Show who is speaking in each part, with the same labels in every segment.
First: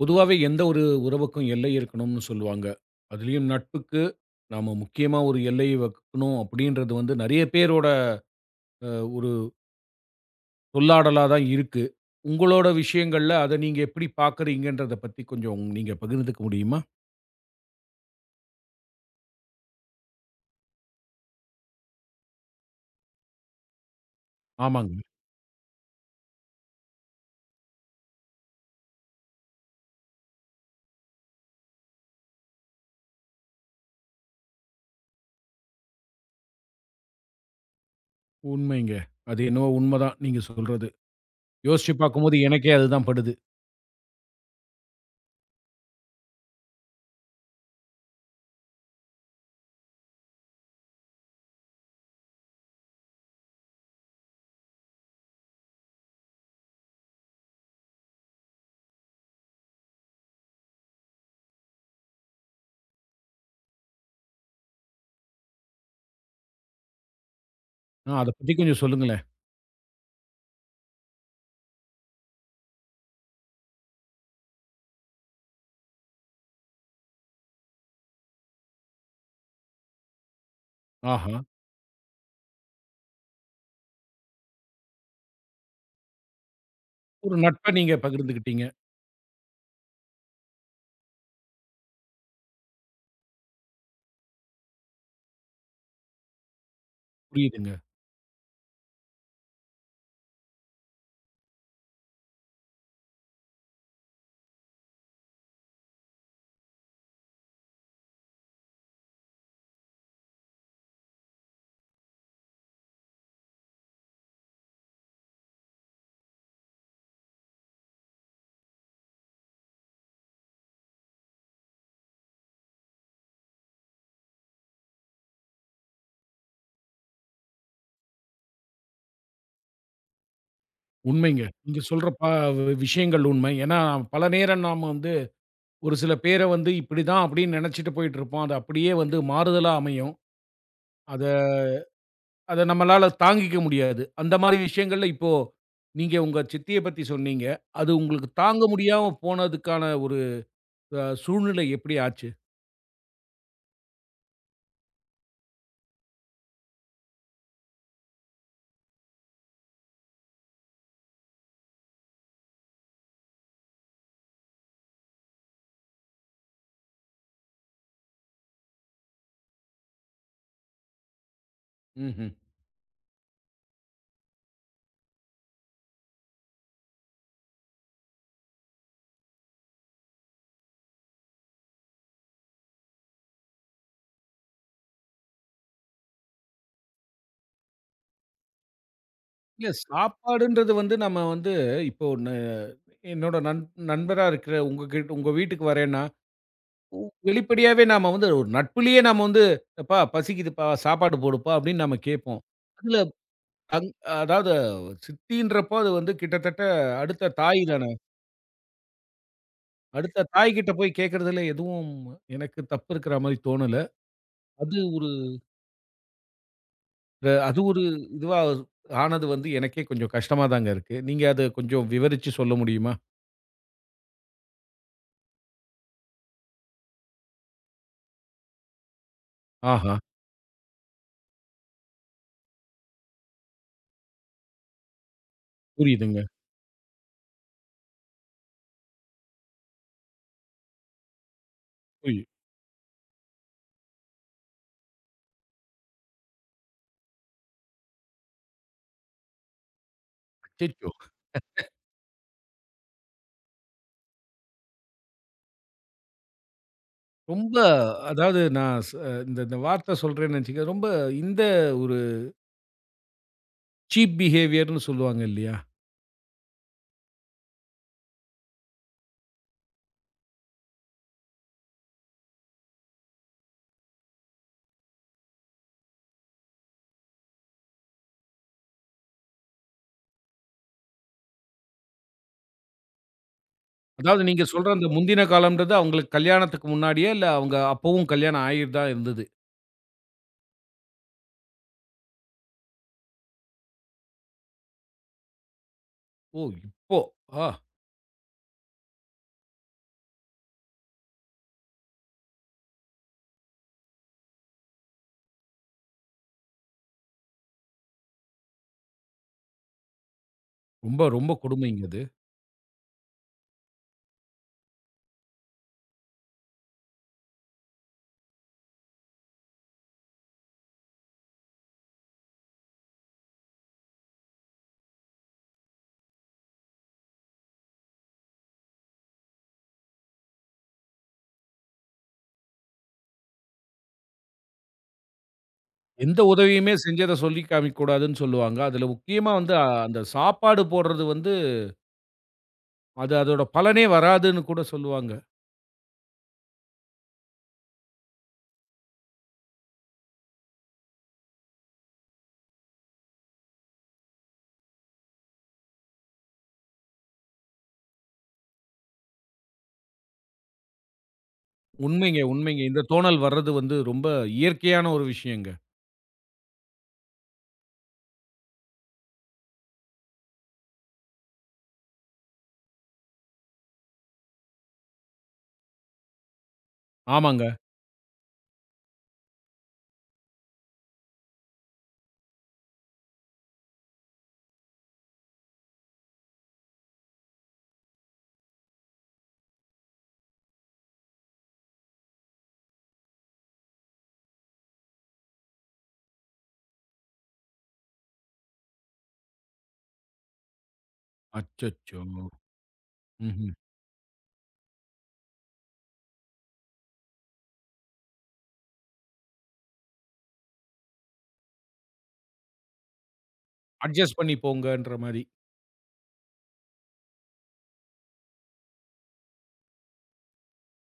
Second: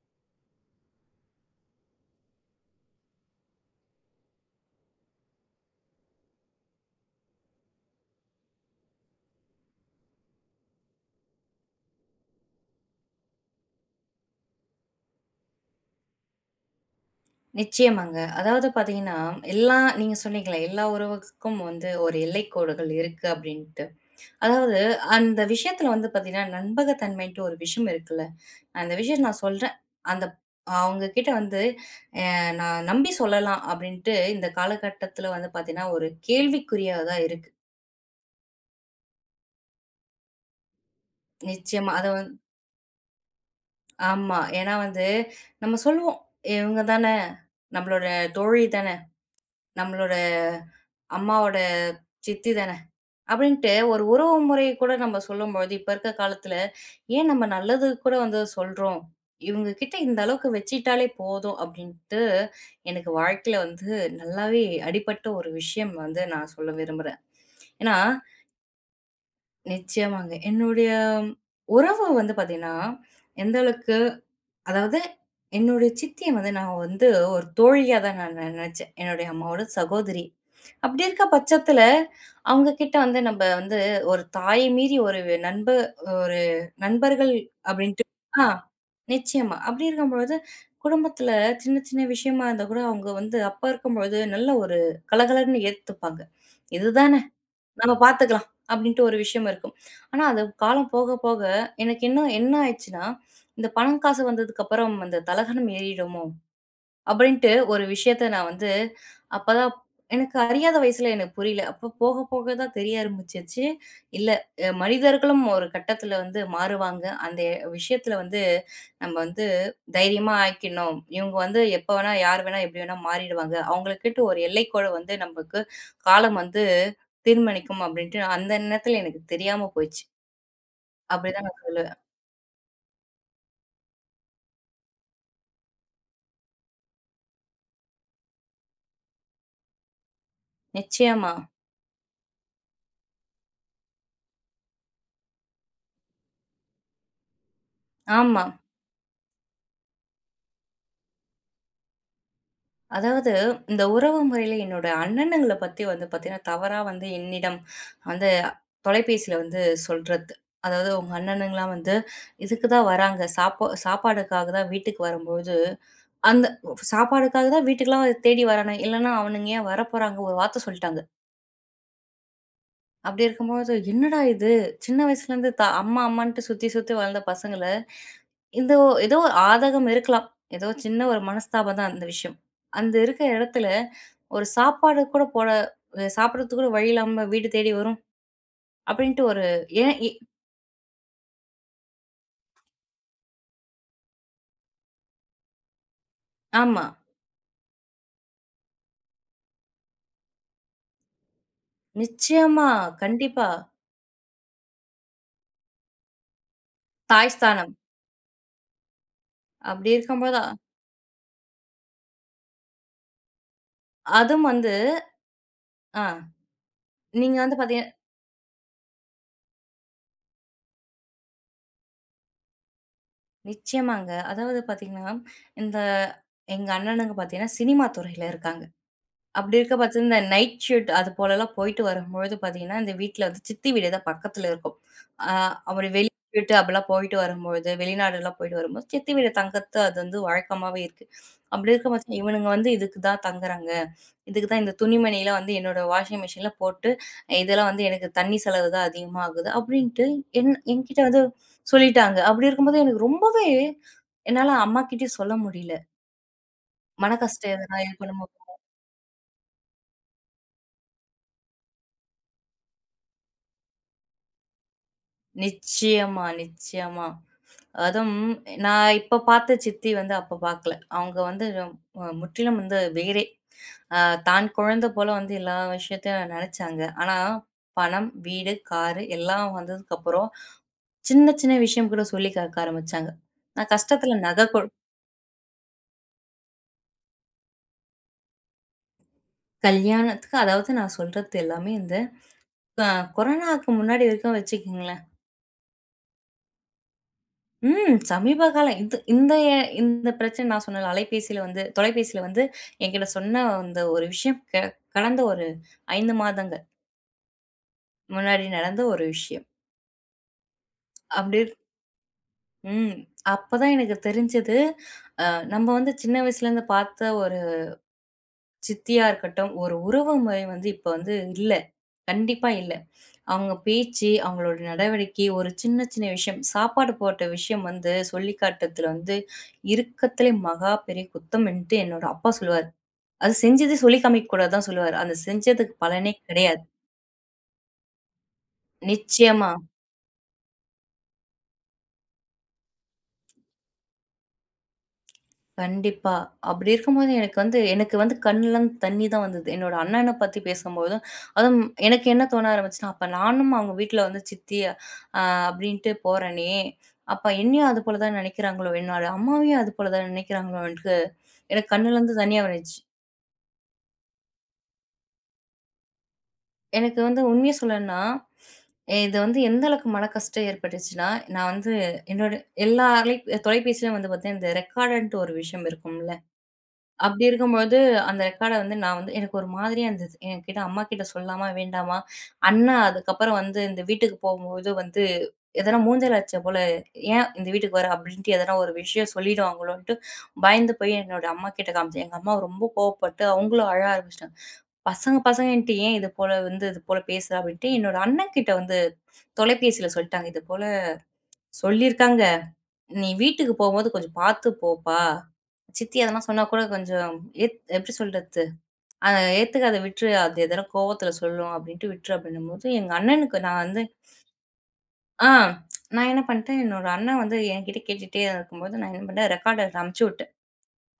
Speaker 1: பொதுவாவே எந்த ஒரு உறவுக்கும் எல்லை இருக்கணும்னு சொல்லுவாங்க. அதுலயும் நட்புக்கு நாம முக்கியமா ஒரு எல்லை வைக்கணும் அப்படின்றது வந்து நெறைய பேரோட அ ஒரு சொல்லாடலா தான் இருக்கு. உங்களோட விஷயங்கள்ல அத நீங்க எப்படி பார்க்குறீங்கன்றத பத்தி கொஞ்சம் நீங்க பகிர்ந்துக்க முடியுமா?
Speaker 2: நிச்சயமாங்க. அதாவது பார்த்தீங்கன்னா, எல்லா நீங்க சொன்னீங்களே, எல்லா உறவுக்கும் வந்து ஒரு எல்லைக்கோடுகள் இருக்கு அப்டின்ட்டு. அதாவது
Speaker 1: ஆமாங்க.
Speaker 2: அந்த விஷயத்துல வந்து பார்த்தீங்கன்னா, நம்பகத்தன்மைன்ட்டு ஒரு விஷயம் இருக்குல்ல. அந்த விஷயம் நான் சொல்றேன். அந்த அவங்க கிட்ட வந்து நான் நம்பி சொல்லலாம் அப்டின்ட்டு இந்த காலகட்டத்துல வந்து பார்த்தீங்கன்னா, ஒரு கேள்விக்குறியா தான் இருக்கு.
Speaker 1: உண்மைங்க. அது என்னவோ உண்மதான் நீங்க சொல்றது.
Speaker 2: நிச்சயமா.
Speaker 1: யோசிச்சு
Speaker 2: அத வந்
Speaker 1: பார்க்கும்போது எனக்கே அதுதான் படுது.
Speaker 2: ஆமா. ஏன்னா வந்து நம்ம சொல்லுவோம், "இவங்க தான, நம்மளோட தோழி தான, நம்மளோட அம்மாவோட சித்தி தான." அப்படின்ட்டு ஒரு உறவு முறைய கூட நம்ம சொல்லும்பொழுது, இப்ப இருக்க காலத்துல, ஏன் நம்ம நல்லது கூட வந்து சொல்றோம்? இவங்க கிட்ட இந்த அளவுக்கு வச்சுக்கிட்டாலே போதும் அப்படின்ட்டு, எனக்கு வாழ்க்கையில வந்து நல்லாவே அடிபட்ட ஒரு விஷயம் வந்து நான் சொல்ல விரும்புறேன். ஏன்னா,
Speaker 1: ஆ, அத பத்தி கொஞ்சம் சொல்லுங்களேன்.
Speaker 2: நிச்சயமாங்க. என்னுடைய உறவு வந்து பாத்தீங்கன்னா, எந்த அளவுக்கு அதாவது என்னுடைய சித்திய வந்து நான் வந்து ஒரு தோழியா தான் நான் நெனச்சேன். என்னுடைய அம்மாவோட சகோதரி. அப்படி இருக்க
Speaker 1: ஆஹா!
Speaker 2: பட்சத்துல, அவங்க கிட்ட வந்து நம்ப வந்து ஒரு தாயை மீறி ஒரு நண்ப ஒரு நண்பர்கள்
Speaker 1: ஒரு நட்ப நீங்க
Speaker 2: அப்படின்ட்டு ஆ
Speaker 1: பகிர்ந்துக்கிட்டீங்க.
Speaker 2: நிச்சயமா. அப்படி இருக்கும்பொழுது, குடும்பத்துல சின்ன சின்ன விஷயமா இருந்தா கூட அவங்க வந்து அப்பா இருக்கும்பொழுது நல்ல ஒரு கலகலன்னு ஏத்துப்பாங்க. "இதுதானே
Speaker 1: புரியுதுங்க.
Speaker 2: நம்ம பார்த்துக்கலாம்" அப்படின்ட்டு ஒரு விஷயம் இருக்கும். ஆனா அது காலம் போக போக எனக்கு இன்னும் என்ன ஆயிடுச்சுன்னா, இந்த பணம் காசு வந்ததுக்கப்புறம் அந்த தலகணம் ஏறிடுமோ? அப்படின்ட்டு ஒரு விஷயத்த நான் வந்து அப்பதான் எனக்கு அறியாத வயசுல எனக்கு புரியல. அப்ப போக போக தான் தெரிய ஆரம்பிச்சுச்சு. இல்ல மனிதர்களும் ஒரு கட்டத்துல வந்து மாறுவாங்க. அந்த விஷயத்துல வந்து நம்ம வந்து தைரியமா ஆக்கிக்கணும். இவங்க வந்து எப்ப வேணா, யார் வேணா, எப்படி வேணா மாறிடுவாங்க. அவங்களுக்குன்ட்டு ஒரு எல்லைக்கோடு வந்து நமக்கு காலம் வந்து தீர்மானிக்கும் அப்படின்ட்டு அந்த நேரத்துல எனக்கு தெரியாம போயிடுச்சு.
Speaker 1: உண்மைங்க.
Speaker 2: அப்படிதான் நான்
Speaker 1: நீங்க
Speaker 2: சொல்லுவேன்.
Speaker 1: சொல்ற விஷயங்கள் உண்மை. ஏன்னா, பல நேரம் நாம ஒரு சில பேர வந்து இப்படிதான் அப்படின்னு நினைச்சுட்டு போயிட்டுருப்போம். அது அப்படியே வந்து மாறுதலா அமையும். அத
Speaker 2: நிச்சயமா.
Speaker 1: அத நம்மளால தாங்கிக்க முடியாது. அந்த மாரி விஷயங்கள்ல இப்போ நீங்க உங்க சித்திய பத்தி சொன்னீங்க. அது உங்களுக்கு
Speaker 2: ஆமா.
Speaker 1: தாங்க முடியாம போனதுக்கான ஒரு சூழ்நிலை எப்படி ஆச்சு?
Speaker 2: அதாவது இந்த உறவு முறையில என்னோட அண்ணனுங்கள பத்தி வந்து பார்த்தீங்கன்னா, தவறா வந்து என்னிடம் வந்து தொலைபேசியில வந்து சொல்றது. அதாவது உங்க அண்ணனுங்கலாம் வந்து இதுக்கு தான் வராங்க. சாப்பாடுக்காக தான் வீட்டுக்கு வரும்போது அந்த சாப்பாடுக்காக தான் வீட்டுக்குலாம் தேடி வரானுங்க. இல்லன்னா அவனுங்க ஏன் வரப்போறாங்க? ஒரு வார்த்த சொல்ட்டாங்க.
Speaker 1: ம்ஹ்ம்.
Speaker 2: அப்படி இருக்கும்போது என்னடா இது? சின்ன வயசுலேருந்து அம்மா அம்மான்ட்டு சுத்தி சுத்தி வளர்ந்த பசங்கள, இந்த ஏதோ ஒரு ஆதகம் இருக்கலாம். ஏதோ சின்ன ஒரு மனஸ்தாபம் தான் அந்த விஷயம். அந்த இருக்க இடத்துல ஒரு சாப்பாடு கூட போட சாப்பிடறதுக்கு கூட வழி இல்லாம வீடு தேடி வரும். அப்படின்ட்டு ஒரு
Speaker 1: இல்ல,
Speaker 2: ஏன் இ
Speaker 1: சாப்பாடுன்றது வந்து நம்ம வந்து இப்போ என்னோட நண்பரா இருக்கிற உங்க கிட்ட உங்க வீட்டுக்கு வரேன்னா,
Speaker 2: ஆமா.
Speaker 1: வெளிப்படையாவே நாம வந்து ஒரு நட்புலயே நாம வந்து, "எப்பா பசிக்குதுப்பா சாப்பாடு போடுப்பா" அப்படின்னு நம்ம கேட்போம்.
Speaker 2: நிச்சயமா.
Speaker 1: அதுல
Speaker 2: கண்டிப்பா.
Speaker 1: அங் அதாவது, சித்தின்றப்போ அது வந்து கிட்டத்தட்ட அடுத்த தாய்
Speaker 2: தாய்ஸ்தானம்.
Speaker 1: தானே!
Speaker 2: அப்படி
Speaker 1: அடுத்த
Speaker 2: இருக்கும்போது
Speaker 1: தாய் கிட்ட போய் கேட்கிறதுல எதுவும் எனக்கு தப்பு இருக்கிற மாரி தோணல.
Speaker 2: அதுவும் வந்து
Speaker 1: அது ஒரு
Speaker 2: ஆ
Speaker 1: அ
Speaker 2: நீங்க வந்து
Speaker 1: அது ஒரு
Speaker 2: பார்த்தீங்க
Speaker 1: இதுவா ஆனது வந்து எனக்கே கொஞ்சம் கஷ்டமா தாங்க இருக்கு. நீங்க அத கொஞ்சம் விவரிச்சு சொல்ல முடியுமா?
Speaker 2: நிச்சயமாங்க. அதாவது பார்த்தீங்கன்னா, இந்த எங்க அண்ணனுங்க பார்த்தீங்கன்னா, சினிமா துறையில இருக்காங்க. அப்படி இருக்க
Speaker 1: ஆஹா!
Speaker 2: பட்சத்துல இந்த நைட் ஷிஃப்ட் அது போலலாம் போயிட்டு வரும்பொழுது பார்த்தீங்கன்னா, இந்த வீட்ல வந்து சித்தி வீடு தான் பக்கத்துல இருக்கும். அ அப்படி வெளி
Speaker 1: புரியுதுங்க,
Speaker 2: ஷிஃப்ட் அப்படிலாம் போயிட்டு வரும்பொழுது, வெளிநாடுலாம் போயிட்டு வரும்போது, சித்தி வீடு தங்கறது அது வந்து வழக்கமாவே இருக்கு. அப்படி இருக்க பட்சம்
Speaker 1: புரியுது.
Speaker 2: இவனுங்க வந்து இதுக்கு தான் தங்குறாங்க. இதுக்கு தான் இந்த துணிமணிலாம் வந்து என்னோட வாஷிங் மிஷின்ல போட்டு, இதெல்லாம் வந்து எனக்கு தண்ணி செலவு தான் அதிகமா ஆகுது அப்படின்ட்டு
Speaker 1: அச்சச்சோ!
Speaker 2: என்கிட்ட வந்து சொல்லிட்டாங்க. அப்படி இருக்கும்போது எனக்கு ரொம்பவே என்னால அம்மாகிட்டயும் சொல்ல முடியல. மன கஷ்டம்
Speaker 1: ரொம்ப,
Speaker 2: எதனா இது
Speaker 1: அதாவது,
Speaker 2: பண்ணும்போது
Speaker 1: நான் இந்த இந்த வார்த்த சொல்றேன்னு வச்சுக்கங்க. ரொம்ப இந்த ஒரு சீப் பிஹேவியர்ன்னு சொல்லுவாங்க இல்லயா!
Speaker 2: நிச்சயமா, நிச்சயமா. அதுவும் நான் இப்ப பார்த்த சித்தி வந்து அப்ப பார்க்கல. அவங்க வந்து முற்றிலும் வந்து வேறே. அ தான் குழந்த போல வந்து எல்லா விஷயத்தையும் நெனச்சாங்க. ஆனா பணம், வீடு, காரு எல்லாம் வந்ததுக்கப்புறம், சின்ன சின்ன விஷயம் கூட சொல்லி கேக்க ஆரம்பிச்சாங்க. நான் கஷ்டத்துல
Speaker 1: அதாவது நீங்க
Speaker 2: நகை கொ
Speaker 1: சொல்ற அந்த முந்தின காலம்ன்றது அவுங்களுக்கு கல்யாணத்துக்கு முன்னாடியே? இல்ல அவுங்க அப்பவும் கல்யாணம் ஆயி தான் இருந்தது.
Speaker 2: கல்யாணத்துக்கு அதாவது நான் சொல்றது எல்லாமே இந்த அ கொரோனாவுக்கு முன்னாடி வரைக்கும் வச்சுக்கங்களேன்.
Speaker 1: ஓ! இப்போ. ஆ,
Speaker 2: ம். சமீப காலம் இது இந்த இந்த பிரச்சனை நான் சொன்னேன்ல, அலைபேசியில வந்து தொலைபேசியில வந்து என்கிட்ட சொன்ன அந்த ஒரு விஷயம் கடந்த ஒரு 5 மாதங்கள் முன்னாடி நடந்த ஒரு விஷயம்.
Speaker 1: ரொம்ப, ரொம்ப
Speaker 2: அப்படி இருக்-
Speaker 1: கொடுமைங்க அது.
Speaker 2: ம். அப்பதான் எனக்கு தெரிஞ்சது, அ நம்ம வந்து சின்ன வயசுலேருந்து பார்த்த ஒரு சித்தியா இருக்கட்டும், ஒரு உறவு முறை வந்து இப்ப வந்து இல்ல. கண்டிப்பா இல்ல. அவங்க பேச்சு, அவங்களோட நடவடிக்கை, ஒரு சின்ன சின்ன விஷயம், சாப்பாடு போட்ட விஷயம் வந்து சொல்லிக்காட்டுறதுல வந்து இருக்கத்திலே மகா பெரிய குத்தம்ன்ட்டு என்னோட அப்பா சொல்லுவாரு. அது செஞ்சது சொல்லி காமிக்க கூடாதுதான் சொல்லுவாரு. அந்த செஞ்சதுக்கு பலனே
Speaker 1: எந்த
Speaker 2: கிடையாது.
Speaker 1: உதவியுமே செஞ்சத சொல்லி காமிக்க கூடாதுன்னு சொல்லுவாங்க. அதுல முக்கியமா
Speaker 2: நிச்சயமா.
Speaker 1: வந்து அந்த சாப்பாடு போடுறது வந்து, அது அதோட பலனே வராதுன்னு கூட சொல்லுவாங்க.
Speaker 2: கண்டிப்பா. அப்படி இருக்கும்போது எனக்கு வந்து கண்லருந்து தண்ணி தான் வந்தது. என்னோட அண்ணன பத்தி பேசும்போதும், அதுவும் எனக்கு என்ன தோண ஆரம்பிச்சுன்னா, அப்ப நானும் அவங்க வீட்ல வந்து சித்தி அப்படின்ட்டு போறேனே, அப்ப என்னையும் அது போல தான் நினைக்கிறாங்களோ, என்னோட அம்மாவையும் அது போல தான் நினைக்கிறாங்களோன்ட்டு எனக்கு கண்ணுலருந்து
Speaker 1: உண்மைங்க,
Speaker 2: தண்ணீயா
Speaker 1: உண்மைங்க.
Speaker 2: வந்துச்சு.
Speaker 1: இந்த தோணல் வர்றது வந்து ரொம்ப இயற்கையான ஒரு விஷயங்க.
Speaker 2: எனக்கு வந்து உண்மைய சொல்லணும்னா, இது வந்து எந்த அளவுக்கு மனக்கஷ்டம் ஏற்பட்டுச்சுன்னா, நான் வந்து என்னோட எல்லா அலை தொலைபேசியிலும் வந்து பார்த்தீங்கன்னா, இந்த ரெக்கார்டுன்ட்டு ஒரு விஷயம் இருக்கும்ல. அப்படி
Speaker 1: ஆமாங்க.
Speaker 2: இருக்கும்பொழுது, அந்த ரெக்கார்ட வந்து நான் வந்து எனக்கு ஒரு மாதிரியா இருந்தது. என்கிட்ட அம்மாகிட்ட சொல்லாமா? வேண்டாமா? அண்ணா அதுக்கப்புறம் வந்து இந்த வீட்டுக்கு போகும்போது வந்து, எதனா "மூஞ்சில அடிச்ச போல, ஏன் இந்த வீட்டுக்கு வர?" அப்படின்ட்டு எதனா ஒரு விஷயம் சொல்லிடுவாங்களோன்ட்டு பயந்து போய் என்னோட அம்மாகிட்ட காமிச்சேன். எங்க அம்மா ரொம்ப கோவப்பட்டு அவங்களும் அழ ஆரம்பிச்சுட்டாங்க. "பசங்க பசங்கன்ட்டு ஏன் இது போல வந்து இது போல பேசுற?" அப்படின்ட்டு என்னோட அண்ணன்கிட்ட வந்து தொலைபேசியில சொல்லிட்டாங்க. இது போல
Speaker 1: அச்சச்சோ!
Speaker 2: சொல்லியிருக்காங்க. "நீ
Speaker 1: ம்ஹ்ம்.
Speaker 2: வீட்டுக்கு போம்போது கொஞ்சம் பாத்து போப்பா. சித்தி அதெல்லாம் சொன்னா கூட கொஞ்சம் எப்படி சொல்றது? அ ஏத்துக்காத விட்டுரு. அது எதனா கோவத்துல சொல்லும் அப்டின்ட்டு விட்டுரு" அப்டின்னும்போது, எங்க அண்ணனுக்கு நான் வந்து
Speaker 1: அட்ஜஸ்ட் பண்ணி போங்கன்ற மாரி.
Speaker 2: ஆ நான் என்ன பண்ணிட்டேன், என்னோட அண்ணன் வந்து என்கிட்ட கேட்டுட்டே இருக்கும்போது, நான் என்ன பண்ணிட்டேன் ரெக்கார்டர் அனுப்பிச்சு விட்டேன்.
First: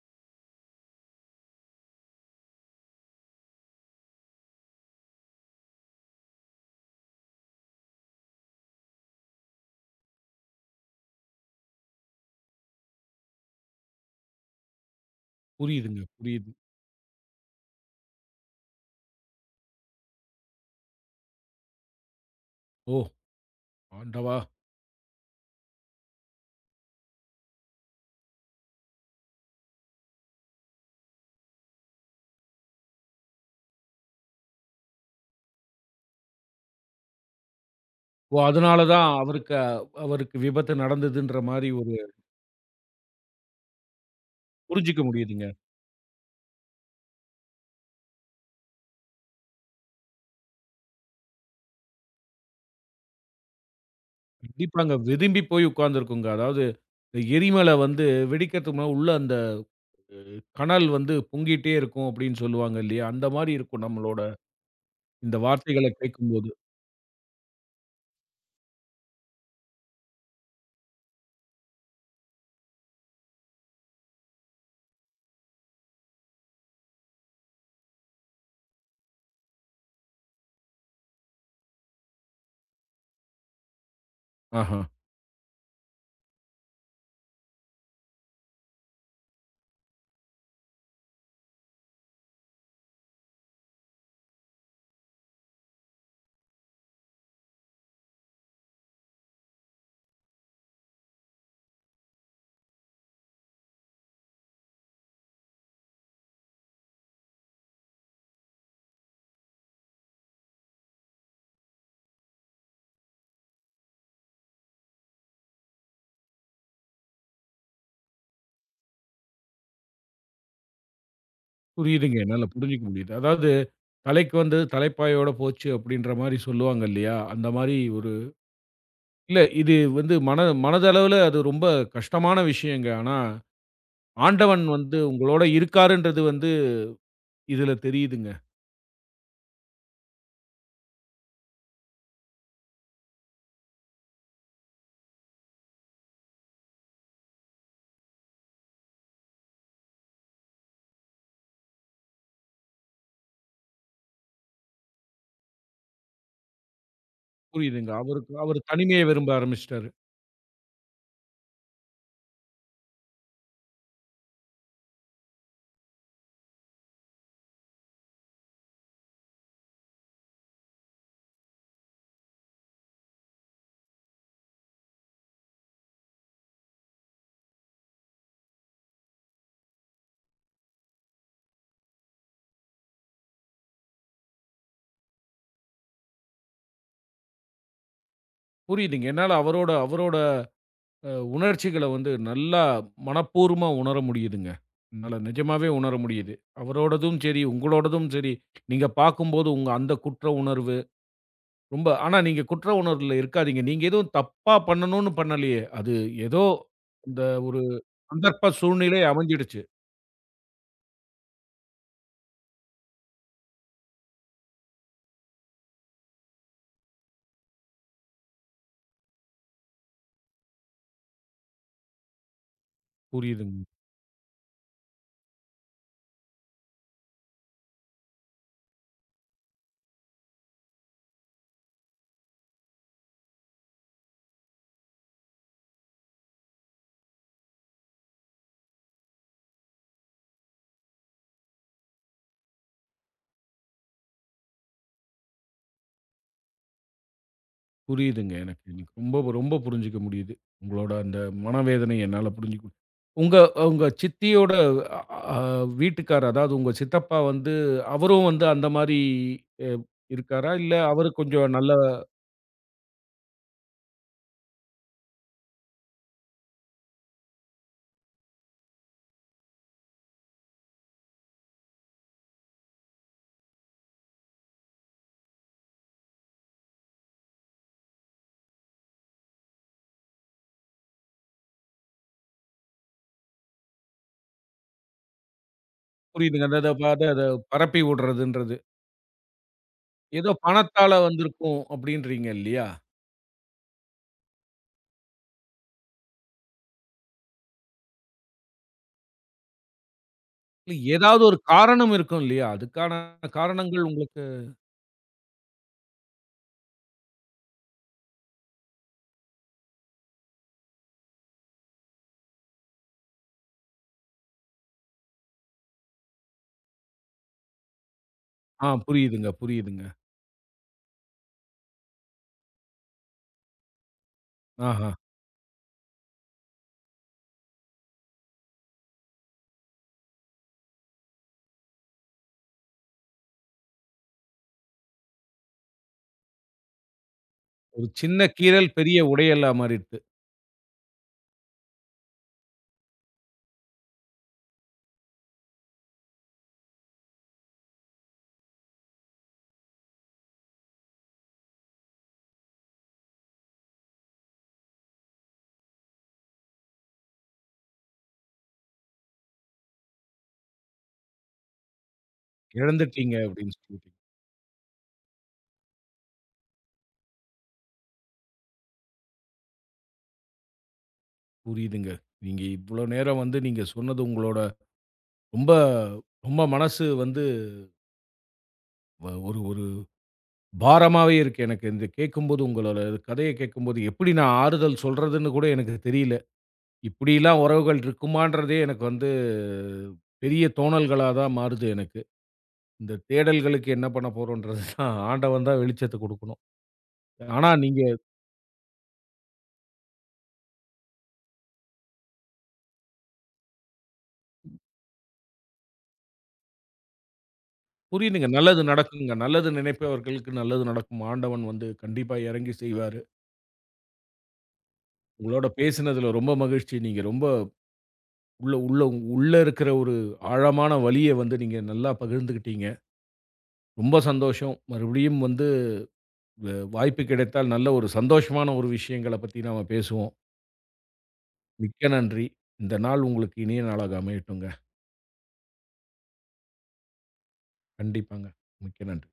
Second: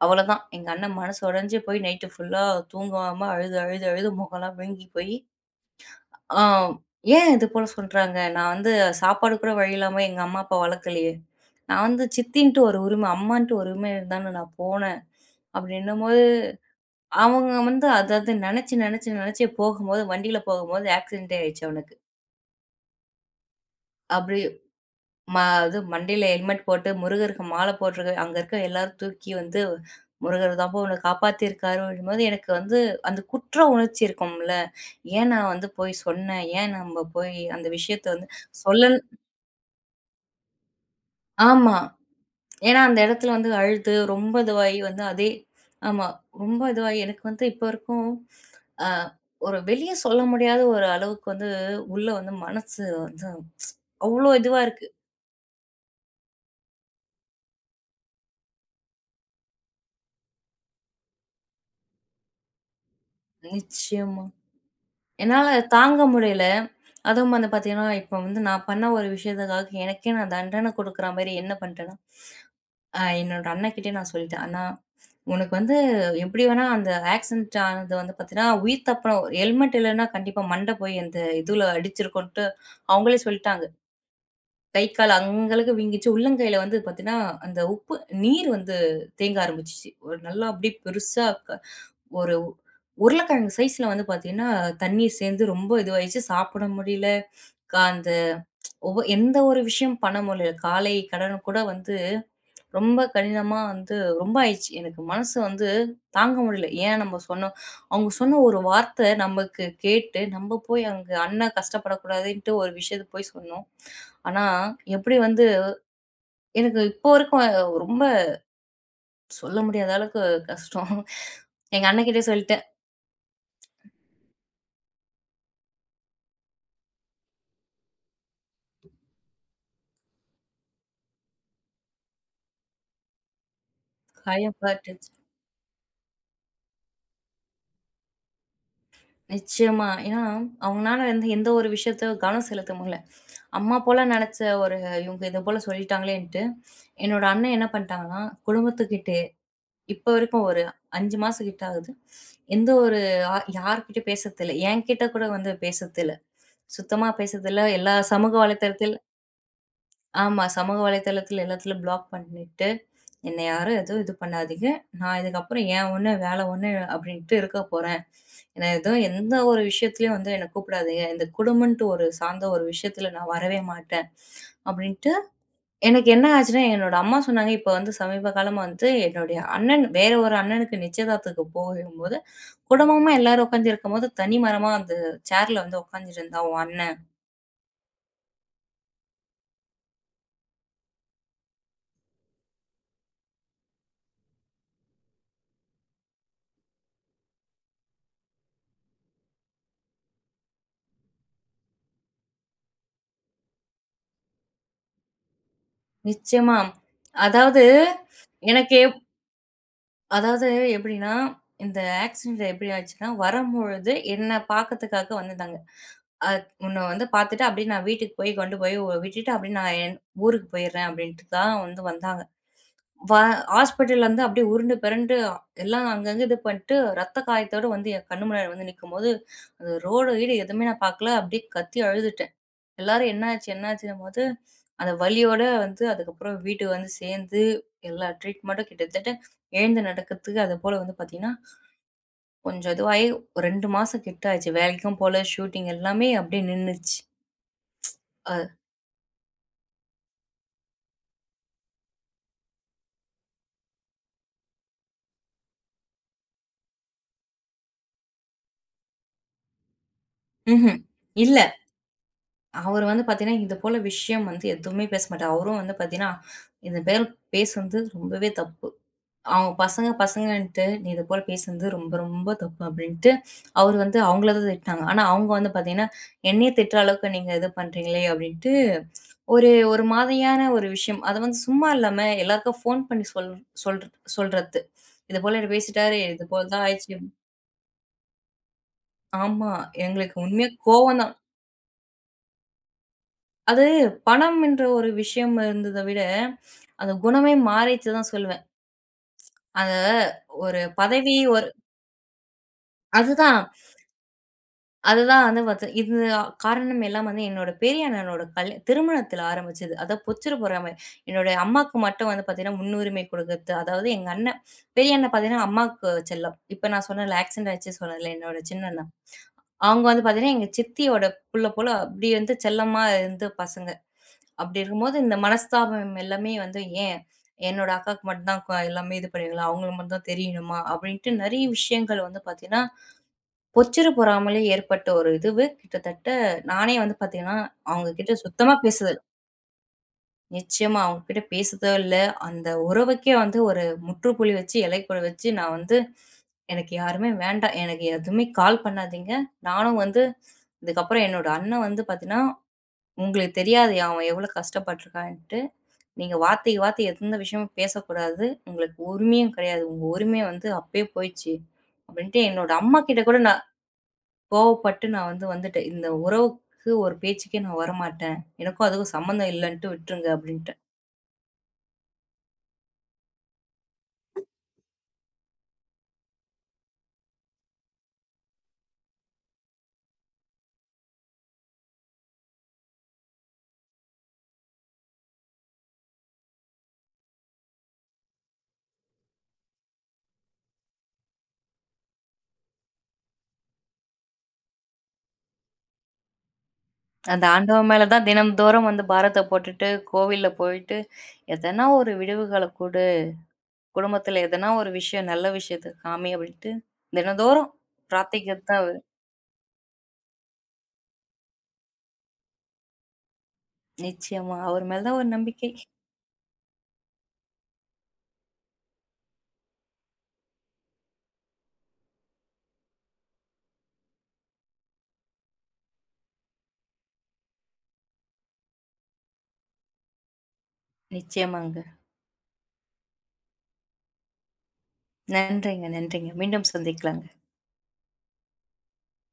Speaker 2: அவ்வளோதான். எங்க அண்ணன் மனசு உடைஞ்சு போய் நைட்டு ஃபுல்லா தூங்காம அழுது, அழுது, அழுது முகம்லாம் வீங்கி போய் ஆ. ஏன் இது போல சொல்றாங்க? நான் வந்து சாப்பாடு கூட வழி இல்லாம எங்க அம்மா, அப்பா வளர்க்கலையே. நான் வந்து சித்தின்ட்டு ஒரு உரிமை, அம்மான்ட்டு ஒரு உரிமை இருந்தானு நான் போனேன்.
Speaker 1: புரியுதுங்க,
Speaker 2: அப்படின்னும்போது,
Speaker 1: புரியுது.
Speaker 2: அவங்க வந்து அதாவது நெனச்சு, நெனச்சு, நெனச்சே போகும்போது வண்டியில போகும்போது ஆக்சிடென்ட்டே ஆயிடுச்சு அவனுக்கு.
Speaker 1: ஓ!
Speaker 2: அப்படி
Speaker 1: ஆண்டவா!
Speaker 2: ம அது மண்டையில ஹெல்மெட் போட்டு, முருகருக்கு மாலை போட்டிருக்க அங்க இருக்க எல்லாரும் தூக்கி வந்து, "முருகர் தான்ப்பா உன்ன காப்பாத்தியிருக்காரு" அப்படிங்கும்போது எனக்கு வந்து அந்த குற்ற உணர்ச்சி இருக்கும்ல. ஏன் நான் வந்து போய் சொன்னேன்? ஏன் நம்ப போய் அந்த விஷயத்த வந்து
Speaker 1: ஓ! அதனால
Speaker 2: சொல்லல்
Speaker 1: தான் அவருக்கு அவருக்கு விபத்து நடந்ததுன்ற மாரி
Speaker 2: ஆமா.
Speaker 1: ஒரு
Speaker 2: ஏன்னா, அந்த இடத்துல வந்து அழுது, ரொம்ப இதுவாகி
Speaker 1: புரிஞ்சுக்க
Speaker 2: வந்து அதே
Speaker 1: முடியுதுங்க.
Speaker 2: ஆமா. ரொம்ப இதுவாகி எனக்கு வந்து இப்போ வரைக்கும் அ ஒரு வெளிய சொல்ல முடியாத ஒரு அளவுக்கு வந்து உள்ள வந்து மனசு வந்து அவ்ளோ இதுவா இருக்கு.
Speaker 1: கண்டிப்பாங்க. விரும்பி போய் உட்கார்ந்துருக்குங்க. அதாவது இந்த எரிமலை வந்து வெடிக்கிறதுக்கு முன்னால உள்ள அந்த கனல் வந்து பொங்கிட்டே இருக்கும் அப்படின்னு சொல்லுவாங்க இல்லையா? அந்த மாரி இருக்கும் நம்மளோட
Speaker 2: நிச்சயமா.
Speaker 1: இந்த
Speaker 2: என்னால
Speaker 1: வார்த்தைகள
Speaker 2: தாங்க முடியல.
Speaker 1: கேட்கும்போது.
Speaker 2: அதுவும் வந்து பார்த்தீங்கன்னா, இப்போ வந்து நான் பண்ண ஒரு விஷயத்துக்காக எனக்கே நான் தண்டனை குடுக்குற மாரி என்ன பண்ட்டேன்னா, என்னோட அண்ணன்கிட்டயே நான் சொல்லிட்டேன். அண்ணா உனக்கு வந்து எப்படி வேணா அந்த ஆக்சிடென்ட் ஆனது வந்து பார்த்தீங்கன்னா, உயிர் தப்புன ஹெல்மெட் இல்லன்னா கண்டிப்பா மண்ட போய் அந்த இதுல அடிச்சிருக்குன்ட்டு அவங்களே சொல்லிட்டாங்க.
Speaker 1: ஆஹா.
Speaker 2: கை, கால் அங்கங்களுக்கு வீங்கிச்சு. உள்ளங்கையில வந்து பார்த்தீங்கன்னா, அந்த உப்பு நீர் வந்து தேங்க ஆரம்பிச்சுச்சு. ஒரு நல்லா அப்படியே பெருசா க ஒரு உருளைக்கிழங்கு சைஸ்ல வந்து பார்த்தீங்கன்னா, தண்ணீர் சேர்ந்து ரொம்ப இதுவாயிருச்சு. சாப்பிட முடியல. அந்த எந்த ஒரு விஷயம் பண்ண முடியல. காலை கடன் கூட வந்து ரொம்ப கடினமா வந்து ரொம்ப ஆயிடுச்சு. எனக்கு மனசு வந்து தாங்க முடியல. ஏன் நம்ம சொன்னோம் அவங்க சொன்ன ஒரு வார்த்தை நமக்கு கேட்டு, நம்ம போய் அங்க அண்ணன் கஷ்டப்படக்கூடாதுன்ட்டு ஒரு விஷயத்த போய் சொன்னோம். ஆனா, எப்படி வந்து எனக்கு இப்போ வரைக்கும் ரொம்ப சொல்ல முடியாத அளவுக்கு கஷ்டம். எங்க
Speaker 1: புரியுதுங்க.
Speaker 2: அண்ணன்கிட்டயே
Speaker 1: என்னால
Speaker 2: சொல்லிட்டேன்.
Speaker 1: புரிஞ்சுக்க முடியுது. அதாவது, தலைக்கு வந்து தலைப்பாயோட போச்சு அப்படின்ற மாரி சொல்லுவாங்க இல்லையா? அந்த மாரி ஒரு இல்ல இது வந்து மனதளவுல அது ரொம்ப கஷ்டமான விஷயங்க. ஆனா ஆண்டவன் வந்து
Speaker 2: காயப்பட்டுச்சு.
Speaker 1: உங்களோட இருக்காருன்றது வந்து இதுல தெரியுதுங்க.
Speaker 2: நிச்சயமா. ஏன்னா, அவங்கனால வந்து எந்த ஒரு விஷயத்த கவனம் செலுத்த முடியல. அம்மா போல நெனச்ச ஒரு இவங்க இத போல சொல்லிட்டாங்களேன்ட்டு, என்னோட அண்ணன் என்ன பண்ணிட்டாங்கன்னா, குடும்பத்துக்கிட்ட இப்ப வரைக்கும் ஒரு 5 மாசம் கிட்ட ஆகுது. எந்த ஒரு யார்கிட்டயும் பேசறதில்ல. என்கிட்ட கூட வந்து பேசறதில்ல. சுத்தமா பேசறதில்ல.
Speaker 1: புரியுதுங்க.
Speaker 2: எல்லா சமூக
Speaker 1: அவருக்கு அவர்
Speaker 2: வலைத்தளத்தில்
Speaker 1: தனிமைய விரும்ப ஆரம்பிச்சுட்டாரு.
Speaker 2: ஆமா. சமூக வலைத்தளத்துல எல்லாத்துலயும் பிளாக் பண்ணிட்டு, "என்ன யாரும் எதுவும் இது பண்ணாதீங்க. நான் இதுக்கப்புறம் என் ஒண்ணு, வேலை ஒண்ணு அப்படின்ட்டு இருக்க போறேன். என்ன எதுவும் எந்த ஒரு விஷயத்துலயும் வந்து என்ன கூப்பிடாதீங்க. இந்த குடும்பம்ன்ட்டு ஒரு சார்ந்த ஒரு விஷயத்துல நான் வரவே மாட்டேன்." அப்படின்ட்டு எனக்கு என்ன ஆச்சுன்னா, என்னோட அம்மா சொன்னாங்க, இப்ப வந்து சமீப காலமா வந்து என்னுடைய அண்ணன் வேற ஒரு அண்ணனுக்கு நிச்சயதார்த்தத்துக்கு போகும்போது, குடும்பமா எல்லாரும் உட்கார்ந்து இருக்கும்போது, தனி மரமா அந்த சேர்ல வந்து உட்கார்ந்துட்டு இருந்தான் உன் அண்ணன்.
Speaker 1: புரியுதுங்க. என்னால அவரோட அவரோட அ உணர்ச்சிகள வந்து நல்லா மனப்பூர்வமா உணர முடியுதுங்க. என்னால நிஜமாவே உணர முடியுது. அவரோடதும் சரி, உங்களோடதும் சரி, நீங்க பார்க்கும்போது உங்க அந்த குற்ற உணர்வு ரொம்ப, ஆனா நீங்க குற்ற உணர்வுல இருக்காதீங்க. நீங்க எதுவும் தப்பா பண்ணணும்னு பண்ணலையே! அது ஏதோ
Speaker 2: நிச்சயமா.
Speaker 1: இந்த ஒரு
Speaker 2: அதாவது
Speaker 1: சந்தர்ப்ப
Speaker 2: எனக்கு எப்-
Speaker 1: சூழ்நிலை அமைஞ்சிடுச்சு.
Speaker 2: அதாவது எப்படின்னா, இந்த ஆக்சிடென்ட் எப்படி ஆச்சுன்னா, வரும்பொழுது என்ன பாக்கறதுக்காக வந்திருந்தாங்க. அ உன்ன வந்து பாத்துட்டு அப்படியே நான் வீட்டுக்கு போய் கொண்டு போய் விட்டுட்டு அப்படியே நான் என் ஊருக்கு போயிடுறேன் அப்படின்ட்டு தான் வந்து வந்தாங்க. வ
Speaker 1: புரியுதுங்க,
Speaker 2: ஹாஸ்பிட்டல்லருந்து அப்படியே உருண்டு பெரண்டு எல்லாம் அங்கங்க இது பண்ட்டு, ரத்த காயத்தோட வந்து என் கண்ணு முன்னாடி வந்து நிக்கும்போது, அந்த ரோடு கீடு எதுவுமே நான் பார்க்கல. அப்படியே கத்தி அழுதுட்டேன். எல்லாரும் "என்னாச்சு? என்னாச்சுன்னும்போது" அந்த வலியோட வந்து அதுக்கப்புறம் வீட்டுக்கு வந்து சேர்ந்து, எல்லா ட்ரீட்மெண்ட்டும் கிட்டத்தட்ட எழுந்து நடக்கிறதுக்கு அது போல வந்து பார்த்தீங்கன்னா, கொஞ்சம் இதுவாகி ஒரு 2 மாசம் கிட்ட ஆச்சு. வேலைக்கும் போல, ஷூட்டிங் எல்லாமே அப்படியே நின்னுச்சு.
Speaker 1: புரியுதுங்க.
Speaker 2: அ
Speaker 1: எனக்கு எனக்கு ரொம்ப ரொம்ப புரிஞ்சுக்க முடியுது. உங்களோட அந்த மனவேதனை என்னால புரிஞ்சுக்க முடியுது. உங்க உங்க சித்தியோட அ அ வீட்டுக்கார், அதாவது உங்க சித்தப்பா வந்து, அவரும் வந்து அந்த மாரி அ இருக்காரா? இல்ல
Speaker 2: ம்ஹ்ம்.
Speaker 1: அவரு
Speaker 2: இல்ல.
Speaker 1: கொஞ்சம் நல்ல
Speaker 2: அவரு வந்து பார்த்தீங்கன்னா, இது போல விஷயம் வந்து எதுவுமே பேச மாட்டாரு. அவரும் வந்து பார்த்தீங்கன்னா, "இந்த பேசு வந்து ரொம்பவே தப்பு. அவங்க பசங்க பசங்கன்ட்டு நீ இது போல பேசுனது ரொம்ப ரொம்ப தப்பு" அப்படின்ட்டு அவரு வந்து அவங்கள தான் திட்டுனாங்க. ஆனா, அவங்க வந்து பார்த்தீங்கன்னா, என்னைய திட்டுற அளவுக்கு நீங்க இது பண்றீங்களே அப்படின்ட்டு ஒரு ஒரு மாதிரியான ஒரு விஷயம். அது வந்து சும்மா இல்லாம எல்லாருக்கும் ஃபோன் பண்ணி சொல் சொல் சொல்றது. "இது போல இவரு பேசிட்டாரு. இது போல
Speaker 1: புரியுதுங்க. அந்த
Speaker 2: தான் ஆயிடுச்சு."
Speaker 1: அத அத பரப்பி விடுறதுன்றது.
Speaker 2: ஆமா. எங்களுக்கு
Speaker 1: ஏதோ
Speaker 2: உண்மையா
Speaker 1: பணத்தால
Speaker 2: கோவம்
Speaker 1: வந்திருக்கும் அப்படின்றீங்க இல்லையா?
Speaker 2: அது பணம் என்ற ஒரு விஷயம் இருந்தத விட, அந்த குணமே மாறிச்சு தான் சொல்லுவேன். அந்த ஒரு
Speaker 1: இல்ல
Speaker 2: பதவி
Speaker 1: ஏதாவது ஒரு
Speaker 2: ஒரு
Speaker 1: காரணம் இருக்கும் இல்லையா? அதுக்கான
Speaker 2: அதுதான்,
Speaker 1: காரணங்கள் உங்களுக்கு.
Speaker 2: அதுதான், வந்து பாத்து இது காரணம் எல்லாம் வந்து என்னோட பெரிய அண்ணனோட கல் திருமணத்தில ஆரம்பிச்சது. அதான் பொச்சிட பொறாமை. என்னோட அம்மாக்கு மட்டும் வந்து பாத்தீங்கன்னா, முன்னுரிமை குடுக்கறது. அதாவது எங்க அண்ணன் பெரிய அண்ணன் பாத்தீங்கன்னா, அம்மாக்கு செல்லம். இப்ப நான் சொன்னேன்ல ஆக்சிடென்ட் ஆயிடுச்சுன்னு சொன்னேன்ல என்னோட சின்ன
Speaker 1: ஆ,
Speaker 2: அண்ணா.
Speaker 1: புரியுதுங்க, புரியுதுங்க.
Speaker 2: அவங்க வந்து பாத்தீங்கன்னா, எங்க சித்தியோட புள்ள போல அப்படி வந்து செல்லமா இருந்த பசங்க. அப்படி
Speaker 1: ஆஹா.
Speaker 2: இருக்கும்போது இந்த மனஸ்தாபம் எல்லாமே வந்து ஏன் என்னோட அக்காக்கு மட்டும் தான் எல்லாமே இது பண்ணுவீங்களா அவங்களுக்கு மட்டும் தான் தெரியணுமா அப்படின்ட்டு நிறைய விஷயங்கள் வந்து பார்த்தீங்கன்னா பொச்சிரு பொறாமலே ஏற்பட்ட ஒரு இதுவு கிட்டத்தட்ட நானே வந்து பார்த்தீங்கன்னா
Speaker 1: ஒரு
Speaker 2: அவங்க கிட்ட
Speaker 1: சின்ன
Speaker 2: சுத்தமா
Speaker 1: கீறல் பெரிய
Speaker 2: பேசுதல்
Speaker 1: உடையலா மாறிடுது.
Speaker 2: நிச்சயமா அவங்க கிட்ட பேசுதோ இல்லை அந்த உறவுக்கே வந்து ஒரு முற்றுப்புள்ளி வச்சு இலைக்குழி வச்சு நான் வந்து எனக்கு யாருமே வேண்டாம் எனக்கு எதுவுமே கால் பண்ணாதீங்க நானும் வந்து இதுக்கப்புறம் என்னோட அண்ணன் வந்து பார்த்தீங்கன்னா உங்களுக்கு தெரியாது அவன் எவ்வளோ கஷ்டப்பட்டிருக்கான்ட்டு நீங்க வார்த்தைக்கு வார்த்தை எந்த விஷயமும் பேசக்கூடாது. உங்களுக்கு உரிமையும் கிடையாது. உங்க உரிமை வந்து அப்பயே போயிடுச்சு. அப்படின்ட்டு என்னோட அம்மா கிட்ட
Speaker 1: இழந்துட்டீங்க
Speaker 2: கூட நான்
Speaker 1: அப்படின்னு சொல்லி.
Speaker 2: கோவப்பட்டு நான் வந்து வந்துட்டேன். இந்த உறவுக்கு ஒரு பேச்சுக்கே நான் வரமாட்டேன். எனக்கும் அதுக்கும் சம்மந்தம் இல்லன்ட்டு விட்டுருங்க அப்படின்ட்டேன்.
Speaker 1: புரியுதுங்க. நீங்க இவ்ளோ நேரம் வந்து நீங்க சொன்னது உங்களோட ரொம்ப ரொம்ப மனசு வந்து ஒரு ஒரு பாரமாவே இருக்கு எனக்கு. இந்த கேட்கும்போது உங்களோட கதைய கேட்கும்போது, எப்படி நான் ஆறுதல் சொல்றதுன்னு கூட எனக்கு தெரியல. இப்படிலாம் உறவுகள் இருக்குமான்றதே எனக்கு வந்து பெரிய தோணல்களா தான் மாறுது எனக்கு. இந்த தேடல்களுக்கு என்ன பண்ண போறோம்ன்றது தான். ஆண்டவன் தான் வெளிச்சத்த குடுக்கணும்.
Speaker 2: அந்த
Speaker 1: ஆனா
Speaker 2: ஆண்டவன்
Speaker 1: நீங்க
Speaker 2: மேல தான் தினம்தோறும் வந்து பாரத்த போட்டுட்டு, கோவில்ல போயிட்டு, எதனா ஒரு விடிவுகால குடு. குடும்பத்தில எதனா ஒரு விஷயம், நல்ல விஷயத்த காமி அப்படின்ட்டு தினந்தோறும்
Speaker 1: புரியுதுங்க.
Speaker 2: பிரார்த்திக்கிறது
Speaker 1: நல்லது
Speaker 2: தான்.
Speaker 1: நடக்குங்க. நல்லது நினைப்பவர்களுக்கு நல்லது நடக்கும். ஆண்டவன் வந்து கண்டிப்பா இறங்கி செய்வாரு.
Speaker 2: நிச்சயமா. அவர் மேல தான் ஒரு
Speaker 1: உங்களோட
Speaker 2: நம்பிக்கை.
Speaker 1: பேசினதுல ரொம்ப மகிழ்ச்சி. நீங்க ரொம்ப உள்ள உள்ள உள்ள இருக்கிற ஒரு ஆழமான வலிய வந்து நீங்க நல்லா பகிர்ந்துக்கிட்டீங்க. ரொம்ப சந்தோஷம். மறுபடியும் வந்து வ வாய்ப்பு கிடைத்தால் நல்ல ஒரு சந்தோஷமான ஒரு விஷயங்கள பத்தி நாம பேசுவோம்.
Speaker 2: நிச்சயமாங்க.
Speaker 1: மிக்க நன்றி. இந்த நாள் உங்களுக்கு இனிய நாளாக அமையட்டுங்க.
Speaker 2: நன்றிங்க, நன்றிங்க. மீண்டும் சந்திக்கலாங்க.
Speaker 1: கண்டிப்பாங்க. மிக்க நன்றி.